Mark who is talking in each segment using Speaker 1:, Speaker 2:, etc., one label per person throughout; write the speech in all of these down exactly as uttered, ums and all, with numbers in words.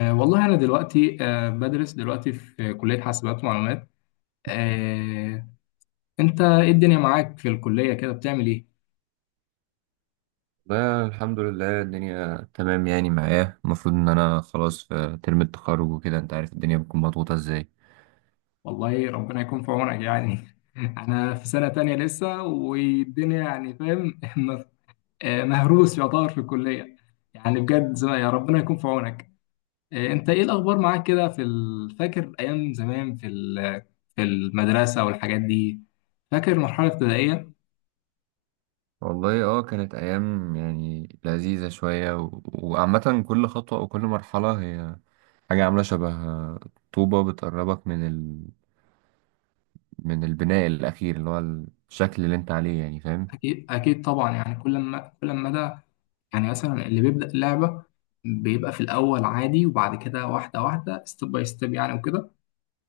Speaker 1: أه والله أنا دلوقتي أه بدرس دلوقتي في كلية حاسبات ومعلومات. أه أنت إيه الدنيا معاك في الكلية كده بتعمل إيه؟
Speaker 2: لا، الحمد لله. الدنيا تمام يعني معايا. المفروض ان انا خلاص في ترم التخرج وكده، انت عارف الدنيا بتكون مضغوطة ازاي.
Speaker 1: والله ربنا يكون في عونك يعني، أنا في سنة تانية لسه والدنيا يعني فاهم، مف- آه، مهروس يعتبر في الكلية. يعني بجد زي يا ربنا يكون في عونك. أه أنت إيه الأخبار معاك كده في ال- فاكر أيام زمان في ال- في المدرسة والحاجات دي. فاكر المرحلة الابتدائية؟
Speaker 2: والله اه كانت ايام يعني لذيذة شوية و... وعامة كل خطوة او كل مرحلة هي حاجة عاملة شبه طوبة بتقربك من ال... من البناء الاخير اللي هو الشكل اللي انت عليه، يعني فاهم.
Speaker 1: أكيد أكيد طبعا، يعني كل ما كل ما ده، يعني مثلا اللي بيبدأ اللعبة بيبقى في الأول عادي، وبعد كده واحدة واحدة، ستيب باي ستيب، يعني وكده.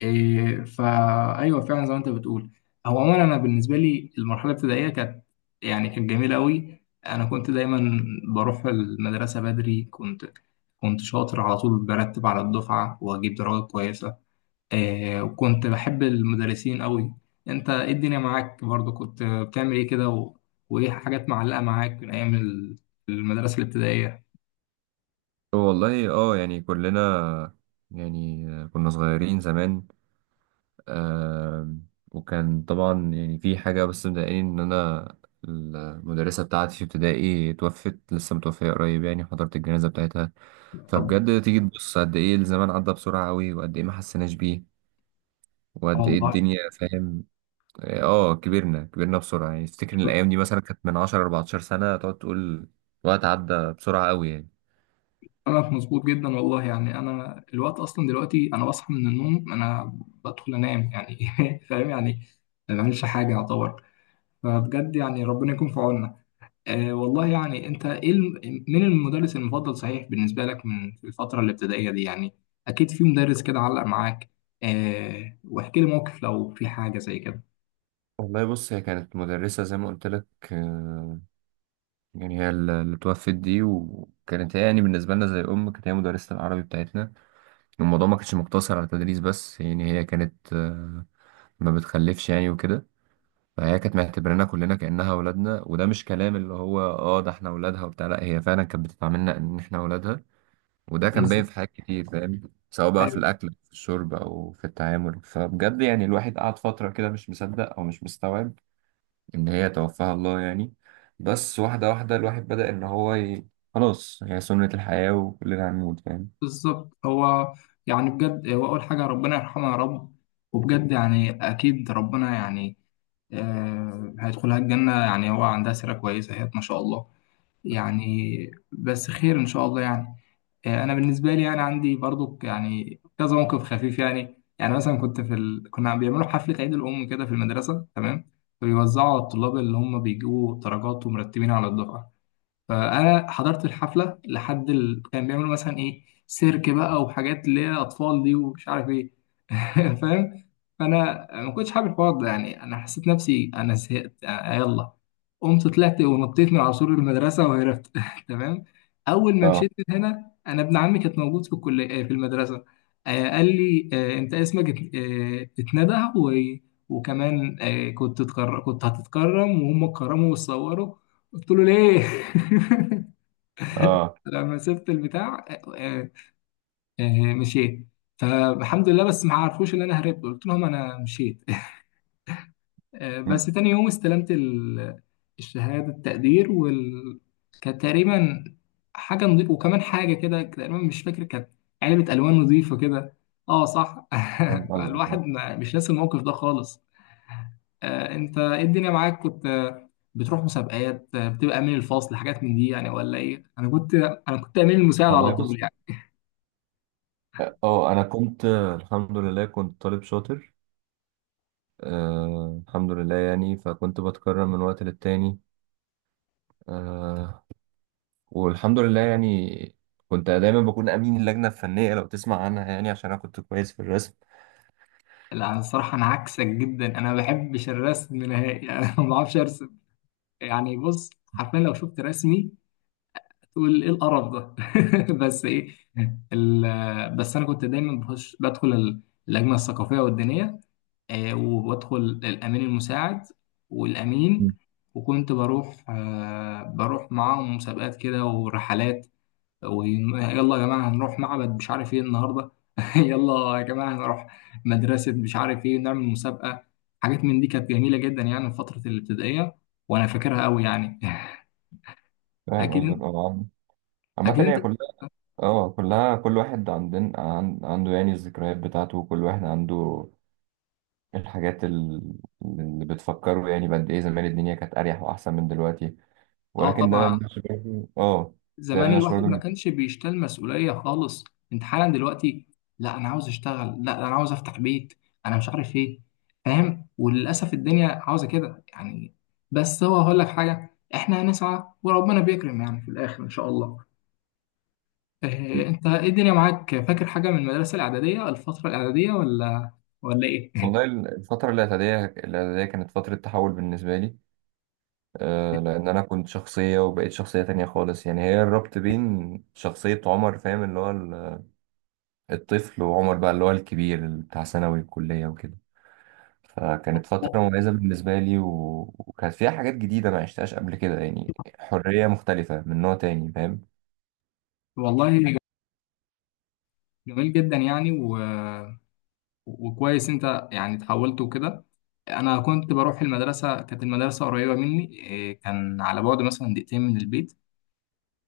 Speaker 1: إيه، فأيوه فعلا زي ما أنت بتقول. هو عموما أنا بالنسبة لي المرحلة الابتدائية كانت يعني كانت جميلة أوي. أنا كنت دايما بروح المدرسة بدري، كنت كنت شاطر على طول، برتب على الدفعة وأجيب درجات كويسة. آه، وكنت بحب المدرسين قوي. انت ايه الدنيا معاك؟ برضو كنت بتعمل ايه كده و وايه حاجات معلقة معاك من ايام ال- المدرسة الابتدائية؟
Speaker 2: والله اه يعني كلنا يعني كنا صغيرين زمان. آه وكان طبعا يعني في حاجة بس مضايقاني إن أنا المدرسة بتاعتي في ابتدائي توفت، لسه متوفية قريب، يعني حضرت الجنازة بتاعتها.
Speaker 1: ربنا.
Speaker 2: فبجد تيجي تبص قد إيه الزمان عدى بسرعة أوي، وقد إيه ما حسيناش بيه، وقد إيه
Speaker 1: والله
Speaker 2: الدنيا، فاهم. آه كبرنا كبرنا بسرعة، يعني تفتكر إن الأيام دي مثلا كانت من عشر أربعتاشر سنة، تقعد تقول الوقت عدى بسرعة أوي يعني.
Speaker 1: انا مظبوط جدا والله، يعني انا الوقت اصلا دلوقتي، انا بصحى من النوم، انا بدخل انام يعني. فاهم يعني. ما بعملش حاجة يعتبر. فبجد يعني ربنا يكون في عوننا. آه والله يعني، انت ايه الم- مين المدرس المفضل صحيح بالنسبه لك من في الفتره الابتدائيه دي يعني؟ اكيد في مدرس كده علق معاك. آه واحكي لي موقف لو في حاجه زي كده.
Speaker 2: والله بص، هي كانت مدرسة زي ما قلت لك، يعني هي ال- اللي توفت دي، وكانت هي يعني بالنسبة لنا زي أم. كانت هي مدرسة العربي بتاعتنا. الموضوع ما كانش مقتصر على تدريس بس، يعني هي كانت آه، ما بتخلفش يعني وكده. فهي كانت معتبرانا كلنا كأنها أولادنا، وده مش كلام اللي هو اه ده احنا أولادها وبتاع، لا هي فعلا كانت بتتعاملنا إن احنا أولادها. وده كان
Speaker 1: بس
Speaker 2: باين في حاجات كتير، فاهم. سواء بقى في
Speaker 1: ايوه.
Speaker 2: الأكل، في الشرب، أو في التعامل. فبجد يعني الواحد قعد فترة كده مش مصدق أو مش مستوعب إن هي توفاها الله يعني. بس واحدة واحدة الواحد بدأ إن هو ي... خلاص هي سنة الحياة وكلنا هنموت، فاهم.
Speaker 1: بالظبط هو، يعني بجد هو، اول حاجه ربنا يرحمه يا رب. وبجد يعني اكيد ربنا يعني آه هيدخلها الجنه، يعني هو عندها سيره كويسه، هي ما شاء الله. يعني بس خير ان شاء الله يعني. آه، انا بالنسبه لي انا عندي برضو يعني كذا موقف خفيف يعني يعني مثلا كنت في ال... كنا بيعملوا حفله عيد الام كده في المدرسه، تمام. فبيوزعوا على الطلاب اللي هم بيجيبوا درجات ومرتبين على الدفعه. فانا حضرت الحفله لحد ال... كان بيعملوا مثلا ايه، سيرك بقى وحاجات اللي هي اطفال دي ومش عارف ايه. فاهم. فانا ما كنتش حابب الحوار ده، يعني انا حسيت نفسي انا زهقت، آه، يلا قمت طلعت ونطيت من على سور المدرسه وهربت. تمام. اول ما
Speaker 2: اه،
Speaker 1: مشيت من هنا، انا ابن عمي كان موجود في الكليه آه، في المدرسه. آه، قال لي، آه، انت اسمك ات- آه، اتندى و... وكمان آه، كنت تتكر... كنت هتتكرم، وهم اتكرموا وتصوروا. قلت له: ليه؟
Speaker 2: اه،
Speaker 1: لما سبت البتاع. آه، آه، مشيت. فالحمد لله بس ما عرفوش ان انا هربت، قلت لهم انا مشيت. آه، بس
Speaker 2: مم،
Speaker 1: تاني يوم استلمت ال- الشهادة التقدير وال... كانت تقريبا حاجة نظيفة، وكمان حاجة كده تقريبا مش فاكر كانت علبة ألوان نظيفة كده. اه صح.
Speaker 2: فاهم قصدك يعني.
Speaker 1: فالواحد ما- مش ناسي الموقف ده خالص. آه، انت ايه الدنيا معاك؟ كنت آه، بتروح مسابقات، آه، بتبقى امين الفصل، حاجات من دي يعني ولا ايه؟ انا كنت انا كنت امين المساعد على
Speaker 2: والله بص،
Speaker 1: طول يعني.
Speaker 2: اه انا كنت آه، الحمد لله كنت طالب شاطر. آه الحمد لله يعني، فكنت بتكرم من وقت للتاني. آه والحمد لله يعني كنت دايما بكون امين اللجنه الفنيه، لو تسمع عنها، يعني عشان انا كنت كويس في الرسم.
Speaker 1: لا الصراحه انا عكسك جدا، انا ما بحبش الرسم نهائي. انا ما بعرفش ارسم يعني. بص حرفيا لو شفت رسمي تقول: ايه القرف ده؟ بس ايه؟ ال- بس انا كنت دايما بخش بدخل ال- اللجنه الثقافيه والدينيه. آه، وبدخل الامين المساعد والامين.
Speaker 2: مم.
Speaker 1: وكنت بروح آه، بروح معاهم مسابقات كده ورحلات. ويلا يا جماعه هنروح معبد مش عارف ايه النهارده. يلا يا جماعه هنروح مدرسه مش عارف ايه نعمل مسابقه. حاجات من دي كانت جميله جدا يعني في فتره الابتدائيه، وانا فاكرها قوي يعني.
Speaker 2: فاهم
Speaker 1: اكيد.
Speaker 2: قصدك. اه عامة
Speaker 1: اكيد انت.
Speaker 2: هي كلها. اه كلها كل واحد عندنا عن- عنده يعني الذكريات بتاعته، وكل واحد عنده الحاجات ال- اللي بتفكره، يعني بقد ايه زمان الدنيا كانت اريح واحسن من دلوقتي.
Speaker 1: اه
Speaker 2: ولكن ده
Speaker 1: طبعا.
Speaker 2: مش برضه اه ده
Speaker 1: زمان
Speaker 2: مش برضه
Speaker 1: الواحد ما
Speaker 2: اللي-
Speaker 1: كانش بيشتال مسؤولية خالص. انت حالا دلوقتي: لا انا عاوز اشتغل، لا انا عاوز افتح بيت، انا مش عارف ايه. فاهم؟ وللاسف الدنيا عاوزة كده يعني. بس هو هقول لك حاجة، احنا هنسعى وربنا بيكرم يعني في الاخر ان شاء الله. إيه، انت ايه الدنيا معاك، فاكر حاجة من المدرسة الإعدادية، الفترة الإعدادية، ولا ولا ايه؟
Speaker 2: والله الفترة الاعدادية الاعدادية كانت فترة تحول بالنسبة لي. آه لأن أنا كنت شخصية وبقيت شخصية تانية خالص، يعني هي الربط بين شخصية عمر، فاهم، اللي هو ال- الطفل، وعمر بقى اللي هو الكبير بتاع ثانوي الكلية وكده. فكانت فترة مميزة بالنسبة لي و... وكانت فيها حاجات جديدة ما عشتهاش قبل كده يعني. حرية مختلفة من نوع تاني، فاهم.
Speaker 1: والله جميل جدا يعني، و وكويس انت يعني اتحولت وكده. انا كنت بروح المدرسه، كانت المدرسه قريبه مني، إيه، كان على بعد مثلا دقيقتين من البيت،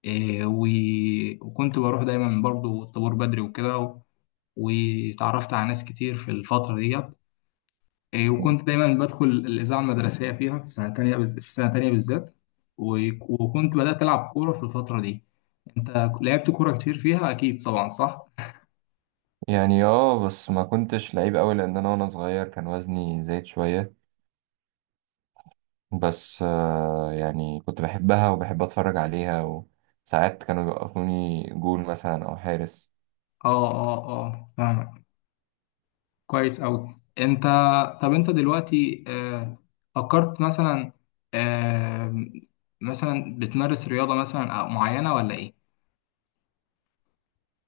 Speaker 1: إيه، و- وكنت بروح دايما برضو الطابور بدري وكده و- وتعرفت على ناس كتير في الفتره ديت. إيه، وكنت دايما بدخل الاذاعه المدرسيه فيها في سنه تانية بز- في سنه تانية بالذات. و- وكنت بدات العب كوره في الفتره دي. انت لعبت كوره كتير فيها اكيد، طبعا صح؟
Speaker 2: يعني اه بس ما كنتش لعيب قوي، لأن أنا وأنا صغير كان وزني زايد شوية. بس آه يعني كنت بحبها وبحب أتفرج عليها. وساعات كانوا بيوقفوني جول مثلا أو حارس.
Speaker 1: اه، اه، اه، فاهمك. كويس أوي أنت. طب أنت دلوقتي، آه، فكرت مثلا، آه، مثلا بتمارس رياضة مثلا أو معينة ولا إيه؟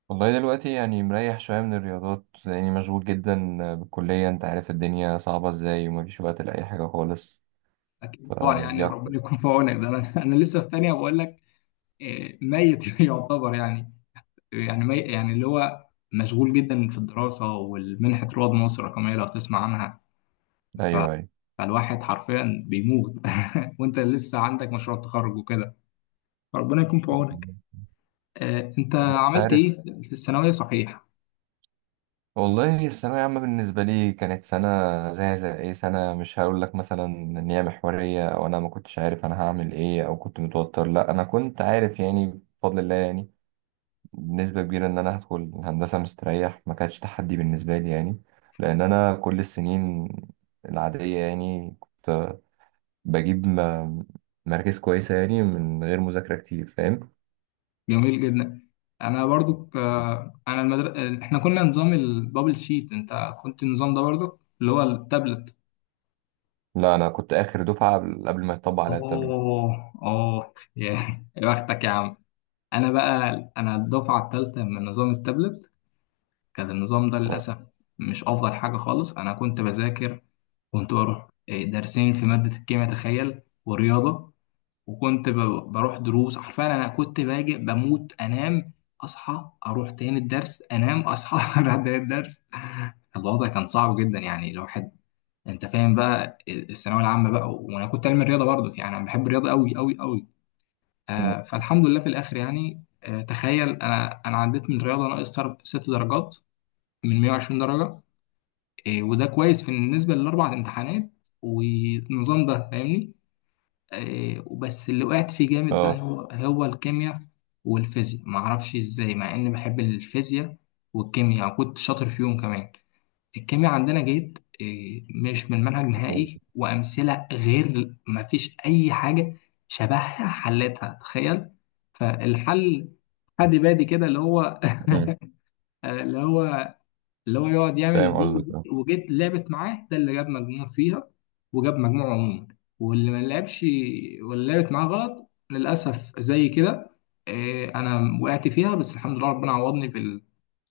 Speaker 2: والله دلوقتي يعني مريح شوية من الرياضات لأني مشغول جدا بالكلية. أنت عارف الدنيا صعبة إزاي ومفيش وقت لأي حاجة خالص.
Speaker 1: أكيد طبعا يعني
Speaker 2: فدي
Speaker 1: ربنا
Speaker 2: أكتر.
Speaker 1: يكون في عونك، ده أنا أنا لسه في تانية بقول لك. آه، ميت يعتبر يعني. يعني مي يعني اللي هو مشغول جدا في الدراسة والمنحة رواد مصر الرقمية، لو تسمع عنها.
Speaker 2: أيوه، أيوه،
Speaker 1: فالواحد حرفيا بيموت. وأنت لسه عندك مشروع تخرج وكده، ربنا يكون في عونك. آه، أنت عملت
Speaker 2: عارف.
Speaker 1: إيه في الثانوية صحيح؟
Speaker 2: والله الثانوية عامة بالنسبة لي كانت سنة زي زي أي سنة. مش هقول لك مثلا إن هي محورية، أو أنا ما كنتش عارف أنا هعمل إيه، أو كنت متوتر. لا أنا كنت عارف يعني، بفضل الله يعني، بنسبة كبيرة إن أنا هدخل هندسة مستريح. ما كانش تحدي بالنسبة لي يعني، لأن أنا كل السنين العادية يعني بجيب م- مراكز كويسة يعني من غير مذاكرة كتير، فاهم.
Speaker 1: جميل جدا. انا برضو ك... انا المدر... احنا كنا نظام البابل شيت، انت كنت النظام ده برضو اللي هو التابلت؟
Speaker 2: لا أنا كنت آخر دفعة قبل قبل ما يطبق عليا التابلت.
Speaker 1: اوه، اوه، يا يا بختك يا عم. انا بقى انا الدفعه الثالثه من نظام التابلت. كان النظام ده
Speaker 2: اه.
Speaker 1: للاسف مش افضل حاجه خالص. انا كنت بذاكر، كنت بروح، إيه، درسين في ماده الكيمياء تخيل والرياضه. وكنت ب- بروح دروس حرفيا، انا كنت باجي بموت انام، اصحى اروح تاني الدرس، انام اصحى اروح تاني الدرس. الوضع كان صعب جدا يعني الواحد. انت فاهم بقى الثانويه العامه بقى، وانا كنت علمي الرياضه برضه، يعني انا بحب الرياضه قوي قوي قوي. آه فالحمد لله في الاخر يعني، آه تخيل انا انا عديت من الرياضه ناقص تر- ست درجات من مية وعشرين درجه. آه وده كويس بالنسبه للاربع امتحانات والنظام ده فاهمني. آه، وبس اللي وقعت فيه جامد بقى
Speaker 2: آه.
Speaker 1: هو هو الكيمياء والفيزياء، معرفش ازاي مع اني بحب الفيزياء والكيمياء، كنت شاطر فيهم كمان. الكيمياء عندنا جيت آه، مش من منهج نهائي، وامثله غير مفيش اي حاجه شبهها حلتها تخيل. فالحل حد بادي كده اللي هو
Speaker 2: مم.
Speaker 1: اللي هو اللي هو يقعد
Speaker 2: فاهم
Speaker 1: يعمل دي ودي،
Speaker 2: قصدك.
Speaker 1: وجيت لعبت معاه، ده اللي جاب مجموع فيها وجاب مجموع عموما. واللي ما لعبش واللي لعبت معاه غلط للأسف زي كده. آه، أنا وقعت فيها، بس الحمد لله ربنا عوضني بال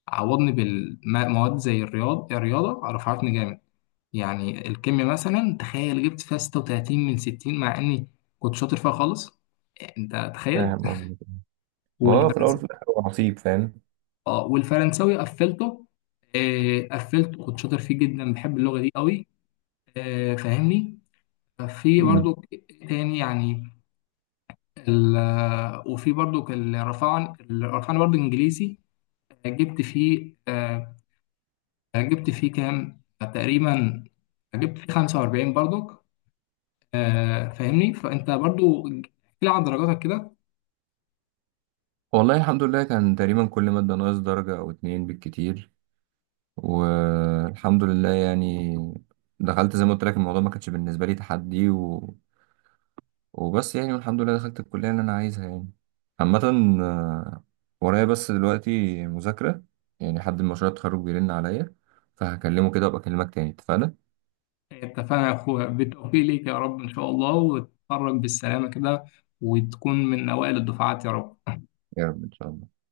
Speaker 1: عوضني بالمواد، زي الرياض الرياضة رفعتني جامد. يعني الكيمياء مثلا تخيل جبت فيها ستة وثلاثين من ستين، مع إني كنت شاطر فيها خالص. أنت تخيل.
Speaker 2: فاهم قصدك. ما هو في الأول
Speaker 1: والفرنسي
Speaker 2: وفي الآخر هو نصيب، فاهم.
Speaker 1: اه والفرنساوي قفلته، آه، قفلته كنت شاطر فيه جدا، بحب اللغة دي قوي. آه، فاهمني. في
Speaker 2: مم.
Speaker 1: برضو تاني يعني، ال آه، وفي برضو الرفعن الرفعن برضو انجليزي. جبت فيه آه، جبت فيه كام تقريبا، جبت فيه خمسة وأربعين برضو. آه، فاهمني، فانت برضو احكي لي عن درجاتك كده.
Speaker 2: والله الحمد لله كان تقريبا كل مادة ناقص درجة أو اتنين بالكتير، والحمد لله يعني. دخلت زي ما قلت لك، الموضوع ما كانش بالنسبة لي تحدي و... وبس يعني، والحمد لله دخلت الكلية اللي أنا عايزها يعني. عامة، آه، ورايا بس دلوقتي مذاكرة، يعني حد من مشروع التخرج بيرن عليا، فهكلمه كده وأبقى أكلمك تاني، اتفقنا؟
Speaker 1: اتفقنا يا اخويا، بالتوفيق ليك يا رب ان شاء الله، وتتخرج بالسلامة كده، وتكون من اوائل الدفعات يا رب.
Speaker 2: يا رب إن شاء الله.